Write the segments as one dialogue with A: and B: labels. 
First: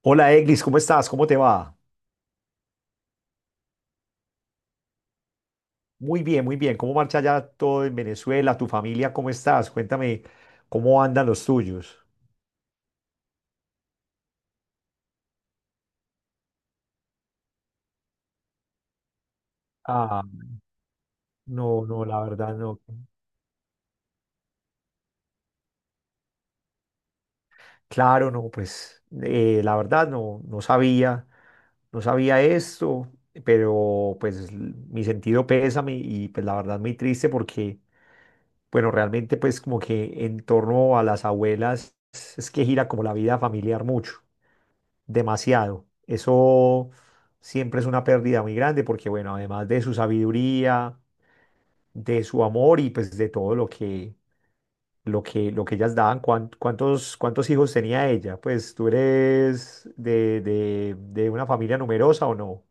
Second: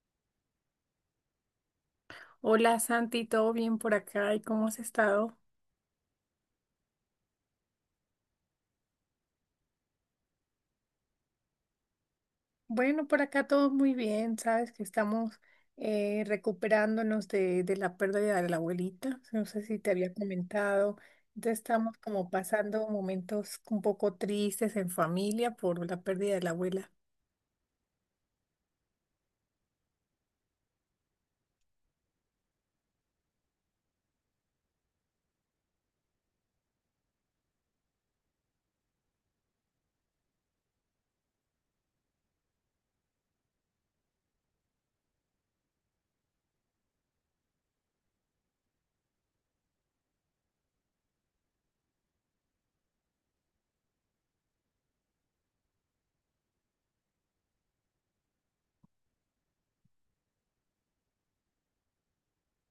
A: Hola Eglis, ¿cómo estás? ¿Cómo te va?
B: Hola Santi, ¿todo bien por acá? ¿Y cómo has estado?
A: Muy bien, muy bien. ¿Cómo marcha ya todo en Venezuela? ¿Tu familia cómo estás? Cuéntame cómo andan los tuyos.
B: Bueno, por acá todo muy bien, sabes que estamos recuperándonos de la pérdida de la abuelita, no sé si te había
A: Ah,
B: comentado, entonces
A: no,
B: estamos
A: no, la
B: como
A: verdad no.
B: pasando momentos un poco tristes en familia por la pérdida de la abuela.
A: Claro, no, pues la verdad no, no sabía esto, pero pues mi sentido pésame y pues la verdad muy triste porque, bueno, realmente pues como que en torno a las abuelas es que gira como la vida familiar mucho. Demasiado. Eso siempre es una pérdida muy grande porque, bueno, además de su sabiduría, de su amor y pues de todo lo que ellas daban, ¿cuántos, cuántos hijos tenía ella? Pues tú eres de una familia numerosa o no?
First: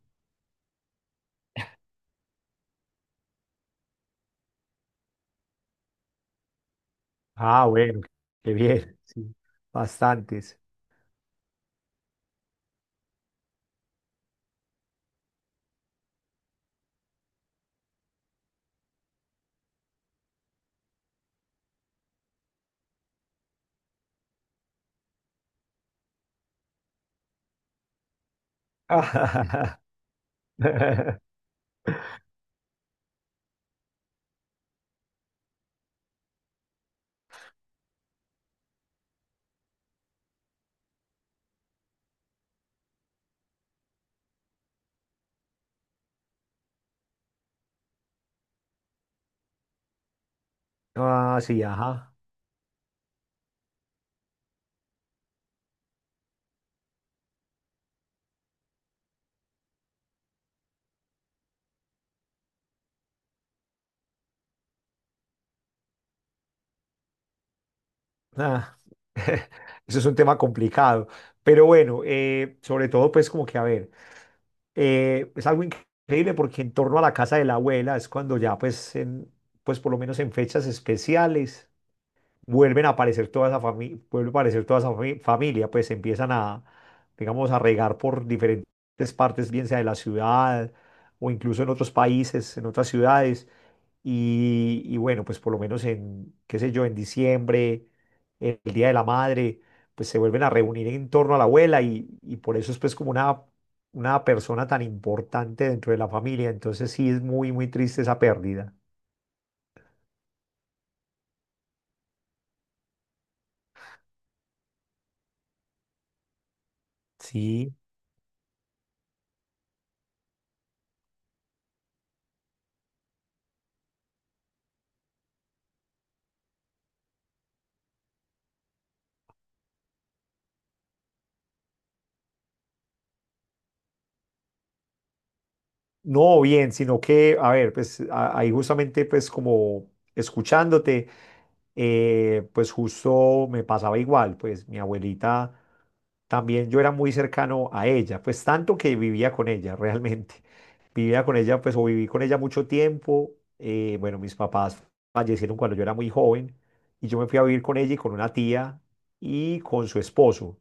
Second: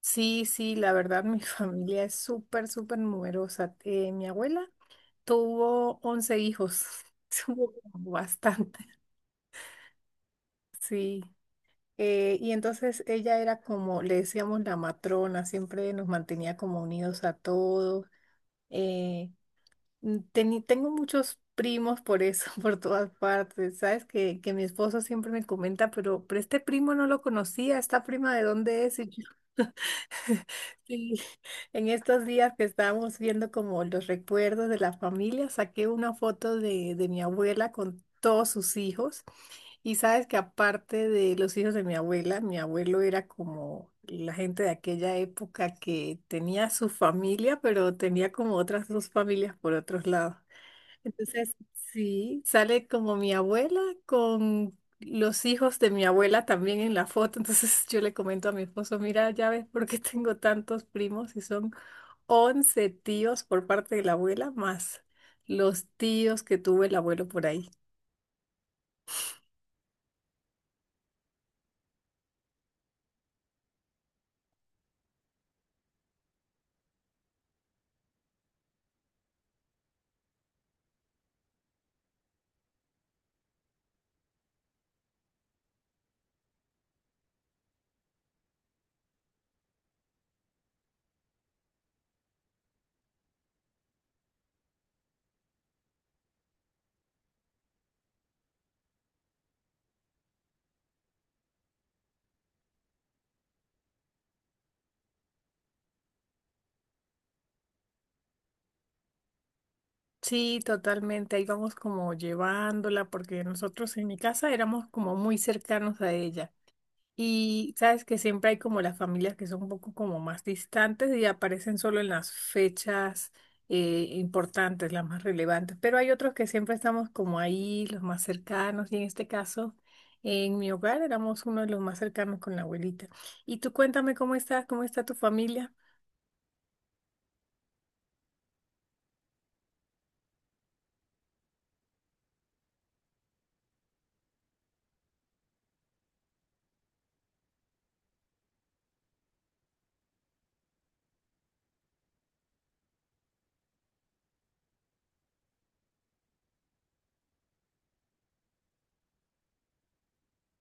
B: Sí, sí, la verdad mi familia es súper, súper numerosa. Mi abuela tuvo 11 hijos,
A: Ah,
B: tuvo
A: bueno, qué
B: bastante,
A: bien, sí, bastantes.
B: sí. Y entonces ella era como, le decíamos la matrona, siempre nos mantenía como unidos a todos. Eh, Tengo muchos primos por eso, por todas partes. Sabes que mi esposo siempre me comenta, pero este primo no lo conocía, ¿esta prima de dónde es? Sí, en estos días que estábamos viendo como los recuerdos de la familia, saqué una foto de mi abuela con todos sus hijos. Y sabes que aparte de los hijos de mi abuela, mi abuelo era como la gente de aquella época que tenía su familia, pero tenía como otras dos familias por otros lados.
A: Ah,
B: Entonces,
A: sí, ajá.
B: sí, sale como mi abuela con los hijos de mi abuela también en la foto. Entonces yo le comento a mi esposo, mira, ya ves por qué tengo tantos primos y son 11 tíos por parte de la abuela más los tíos que tuvo el abuelo por ahí.
A: Ah, eso es un tema complicado. Pero bueno, sobre todo, pues como que a ver. Es algo increíble porque en torno a la casa de la abuela es cuando ya pues, en, pues por lo menos en fechas especiales vuelven a aparecer toda esa familia, vuelve a aparecer toda esa familia, pues empiezan a, digamos, a regar por diferentes partes, bien sea de la ciudad o incluso en otros países, en otras ciudades, y bueno, pues por lo menos en, qué sé yo, en diciembre, el Día de la Madre, pues se vuelven a reunir en torno a la abuela y por eso es pues como una persona tan importante dentro de la familia. Entonces sí es muy, muy triste esa pérdida.
B: Sí, totalmente. Ahí vamos como llevándola porque nosotros en mi casa éramos como muy cercanos a ella. Y
A: Sí.
B: sabes que siempre hay como las familias que son un poco como más distantes y aparecen solo en las fechas importantes, las más relevantes, pero hay otros que siempre estamos como ahí, los más cercanos, y en este caso, en mi hogar éramos uno de los más cercanos con la abuelita. Y tú cuéntame cómo estás, cómo está tu familia.
A: No, bien, sino que, a ver, pues ahí justamente pues como escuchándote, pues justo me pasaba igual, pues mi abuelita también yo era muy cercano a ella, pues tanto que vivía con ella realmente, vivía con ella pues o viví con ella mucho tiempo, bueno, mis papás fallecieron cuando yo era muy joven y yo me fui a vivir con ella y con una tía y con su esposo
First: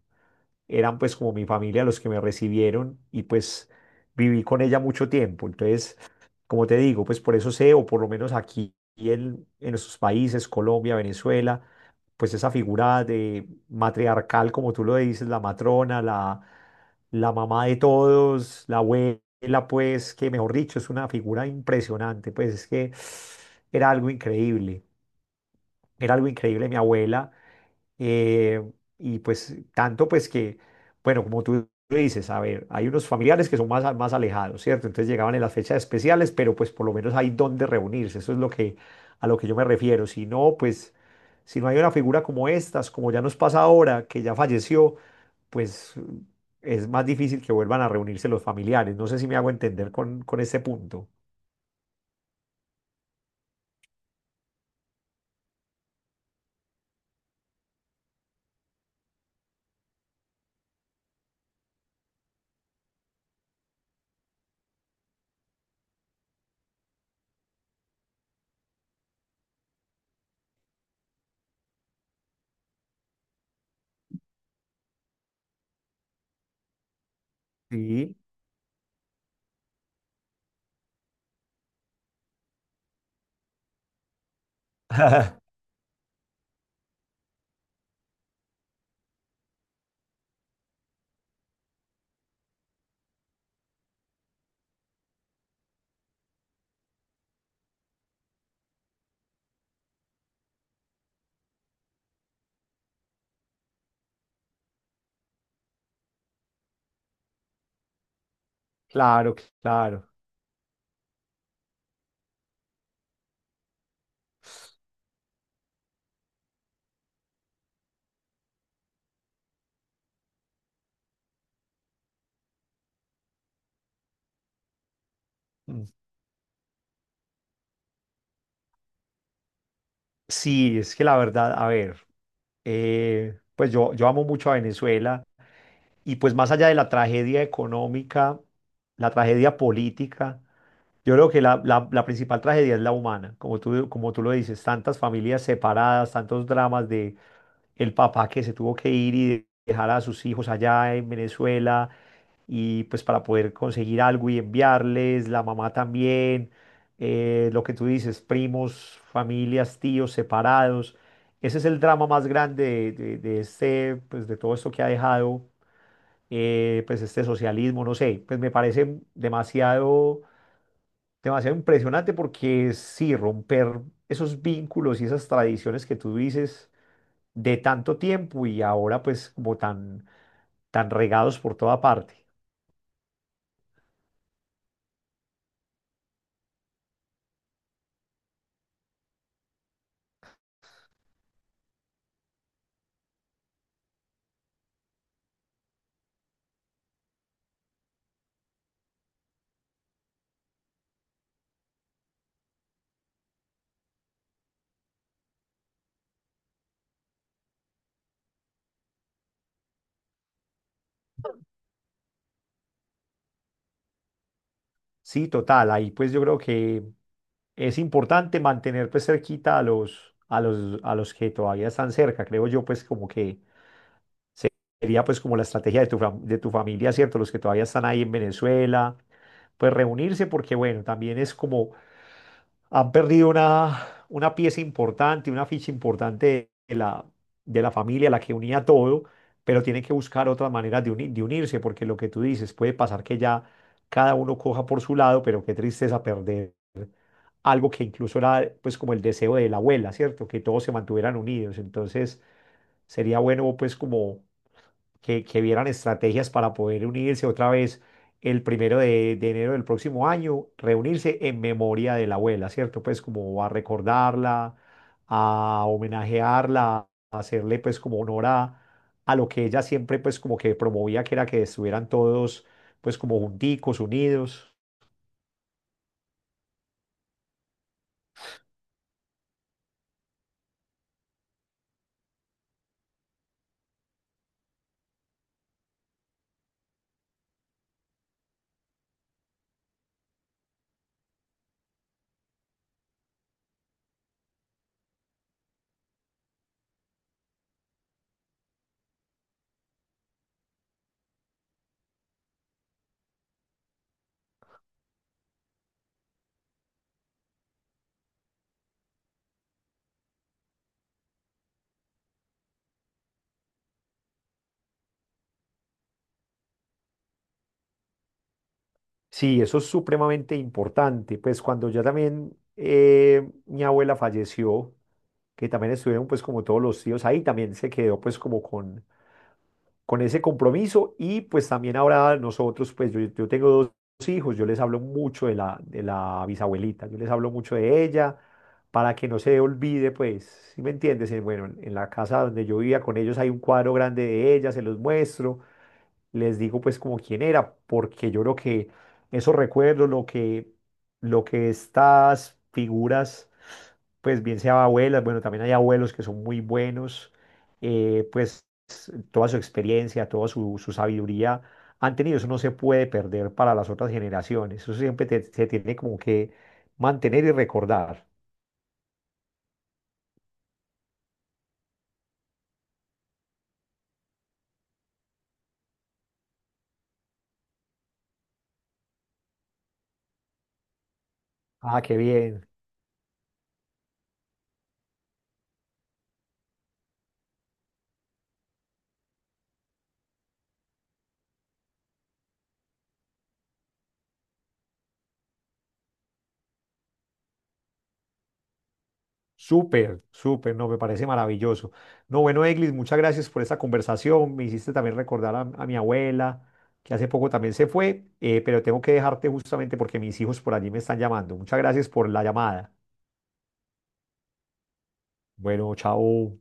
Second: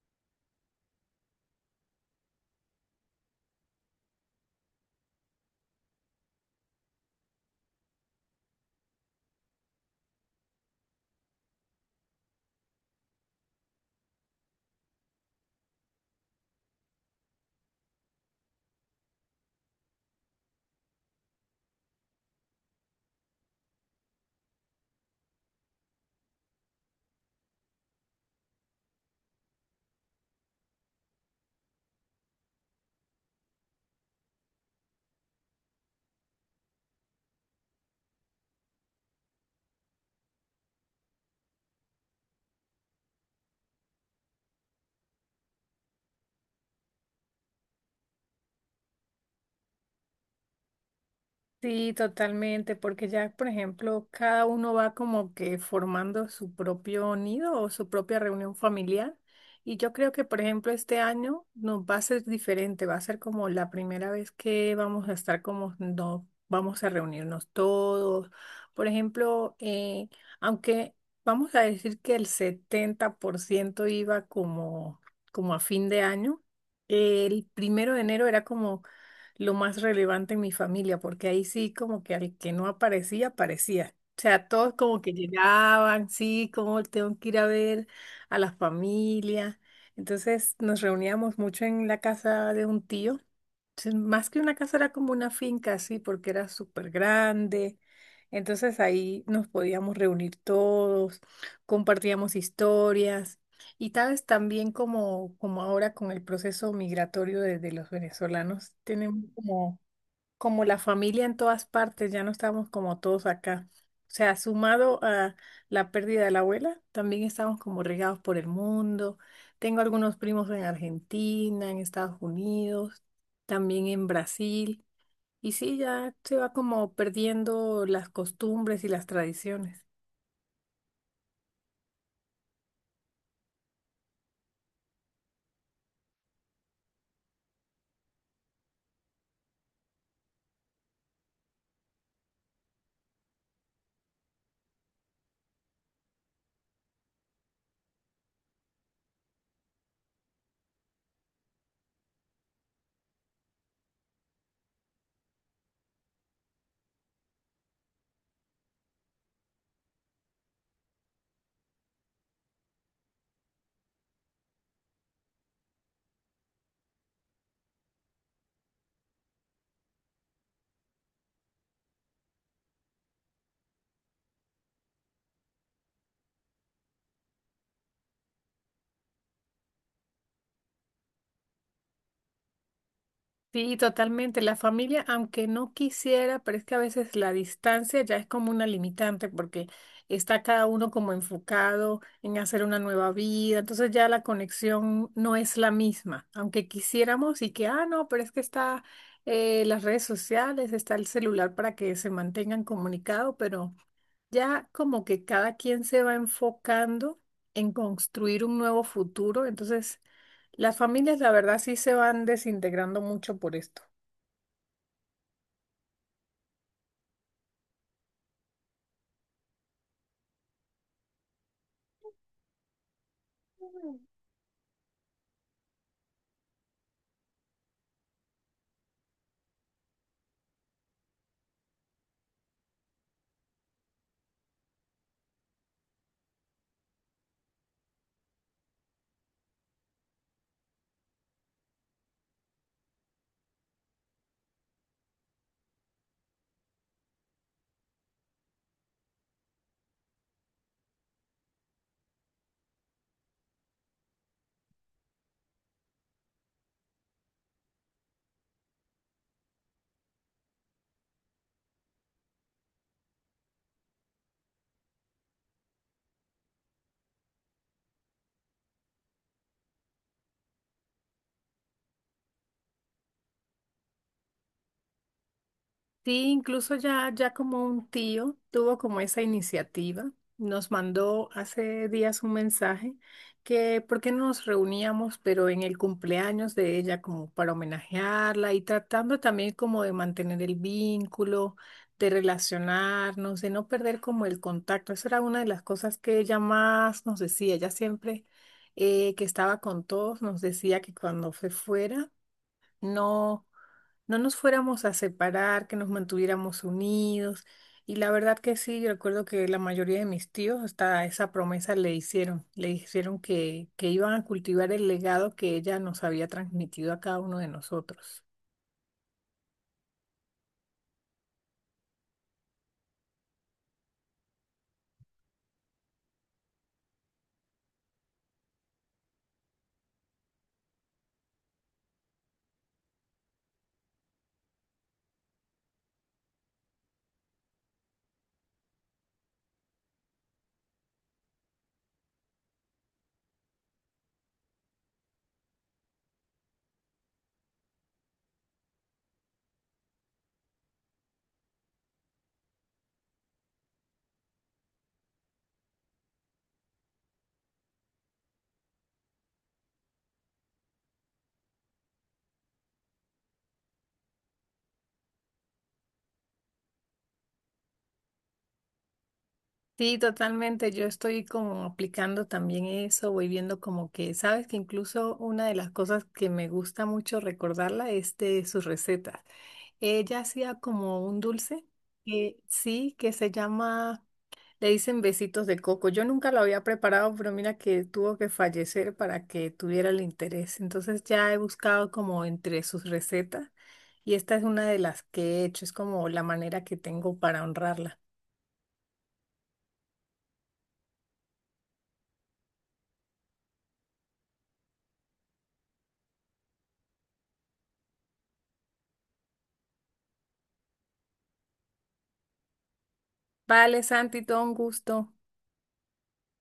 A: eran pues como mi familia los que me recibieron y pues viví con ella mucho tiempo. Entonces, como te digo, pues por eso sé, o por lo menos aquí en nuestros países, Colombia, Venezuela, pues esa figura de matriarcal, como tú lo dices, la matrona, la mamá de todos, la abuela, pues que mejor dicho, es una figura impresionante, pues es que era algo increíble. Era algo increíble, mi abuela. eh, y pues tanto pues que, bueno, como tú lo dices, a ver, hay unos familiares que son más, más alejados, ¿cierto? Entonces llegaban en las fechas especiales, pero pues por lo menos hay donde reunirse. Eso es lo que, a lo que yo me refiero. Si no, pues, si no hay una figura como estas, como ya nos pasa ahora, que ya falleció, pues es más difícil que vuelvan a reunirse los familiares. No sé si me hago entender con este punto.
B: Sí, totalmente, porque ya, por ejemplo, cada uno va como que formando su propio nido o su propia reunión familiar. Y yo creo que, por ejemplo, este año nos va a ser diferente, va a ser como la primera vez que vamos a estar como no vamos a reunirnos todos. Por ejemplo, aunque vamos a decir que el 70% iba como, como a fin de año, el primero de
A: Sí.
B: enero era como lo más relevante en mi familia, porque ahí sí como que al que no aparecía, aparecía. O sea, todos como que llegaban, sí, como tengo que ir a ver a la familia. Entonces nos reuníamos mucho en la casa de un tío. Entonces, más que una casa era como una finca, sí, porque era súper grande. Entonces ahí nos podíamos reunir todos, compartíamos historias. Y sabes, también como, como ahora con el proceso migratorio de los venezolanos, tenemos
A: Claro,
B: como,
A: claro.
B: como la familia en todas partes, ya no estamos como todos acá. O sea, sumado a la pérdida de la abuela, también estamos como regados por el mundo. Tengo algunos primos en Argentina, en Estados Unidos, también en Brasil. Y sí, ya se va como perdiendo las costumbres y las tradiciones.
A: Sí, es que la verdad, a ver, pues yo amo mucho a Venezuela y pues más allá de la tragedia económica, la tragedia política, yo creo que la, la principal tragedia es la humana, como tú lo dices, tantas familias separadas, tantos dramas de el papá que se tuvo que ir y dejar a sus hijos allá en Venezuela y pues para poder conseguir algo y enviarles, la mamá también lo que tú dices, primos, familias, tíos separados. Ese es el drama más grande de, de este, pues de todo esto que ha dejado, pues este socialismo, no sé, pues me parece demasiado, demasiado impresionante porque sí, romper esos vínculos y esas tradiciones que tú dices de tanto tiempo y ahora pues como tan, tan regados por toda parte.
B: Sí, totalmente. La familia, aunque no quisiera, pero es que a veces la distancia ya es como una limitante porque está cada uno como enfocado en hacer una nueva vida, entonces ya la conexión no es la misma, aunque quisiéramos y que, ah, no, pero es que está las redes sociales, está el celular para que se mantengan comunicados, pero. Ya como que cada quien se va enfocando en construir un nuevo futuro, entonces las familias la verdad sí se van desintegrando mucho por esto.
A: Sí, total. Ahí pues yo creo que es importante mantener pues cerquita a los, a los, a los que todavía están cerca. Creo yo pues como que se- sería pues como la estrategia de tu, de tu familia, ¿cierto? Los que todavía están ahí en Venezuela, pues reunirse porque bueno, también es como han perdido una pieza importante, una ficha importante de la familia, la que unía todo, pero tienen que buscar otras maneras de, de unirse, porque lo que tú dices, puede pasar que ya cada uno coja por su lado, pero qué tristeza perder algo que incluso era pues como el deseo de la abuela, ¿cierto? Que todos se mantuvieran unidos. Entonces sería bueno pues como que vieran estrategias para poder unirse otra vez el primero de enero del próximo año, reunirse en memoria de la abuela, ¿cierto? Pues como a recordarla, a homenajearla, a hacerle pues como honor a lo que ella siempre pues como que promovía, que era que estuvieran todos pues como junticos, unidos.
B: Sí, incluso ya, ya como un tío tuvo como esa iniciativa, nos mandó hace días un mensaje que por qué no nos reuníamos, pero en el cumpleaños de ella como para homenajearla y tratando también como de mantener el vínculo, de relacionarnos, de no perder como el contacto. Esa era una de las cosas que ella más nos decía. Ella siempre que estaba con todos nos decía que cuando se fuera no, no nos fuéramos a separar, que nos mantuviéramos unidos. Y la verdad que sí, yo recuerdo que la mayoría de mis tíos hasta esa promesa le hicieron, que iban a cultivar el legado que ella nos había transmitido a cada uno de nosotros.
A: Sí, eso es supremamente importante, pues cuando ya también mi abuela falleció, que también estuvieron pues como todos los tíos ahí, también se quedó pues como con ese compromiso y pues también ahora nosotros, pues yo tengo 2 hijos, yo les hablo mucho de la bisabuelita, yo les hablo mucho de ella para que no se olvide, pues, ¿si me entiendes? Bueno, en la casa donde yo vivía con ellos hay un cuadro grande de ella, se los muestro, les digo pues como quién era, porque yo creo que esos recuerdos, lo que estas figuras, pues bien sea abuelas, bueno, también hay abuelos que son muy buenos, pues toda su experiencia, toda su, su sabiduría han tenido, eso no se puede perder para las otras generaciones, eso siempre se tiene como que mantener y recordar.
B: Sí, totalmente. Yo estoy como aplicando también eso, voy viendo como que, sabes que incluso una de las cosas que me gusta mucho recordarla es de sus recetas. Ella hacía como un dulce
A: Ah, qué
B: que
A: bien.
B: sí, que se llama. Le dicen besitos de coco. Yo nunca lo había preparado, pero mira que tuvo que fallecer para que tuviera el interés. Entonces ya he buscado como entre sus recetas y esta es una de las que he hecho. Es como la manera que tengo para honrarla.
A: Súper, súper, no, me parece maravilloso. No, bueno, Eglis, muchas gracias por esta conversación. Me hiciste también recordar a mi abuela, que hace poco también se fue, pero tengo que dejarte justamente porque mis hijos por allí me están llamando. Muchas gracias por la llamada.
B: Vale, Santi, todo un gusto.
A: Bueno, chao.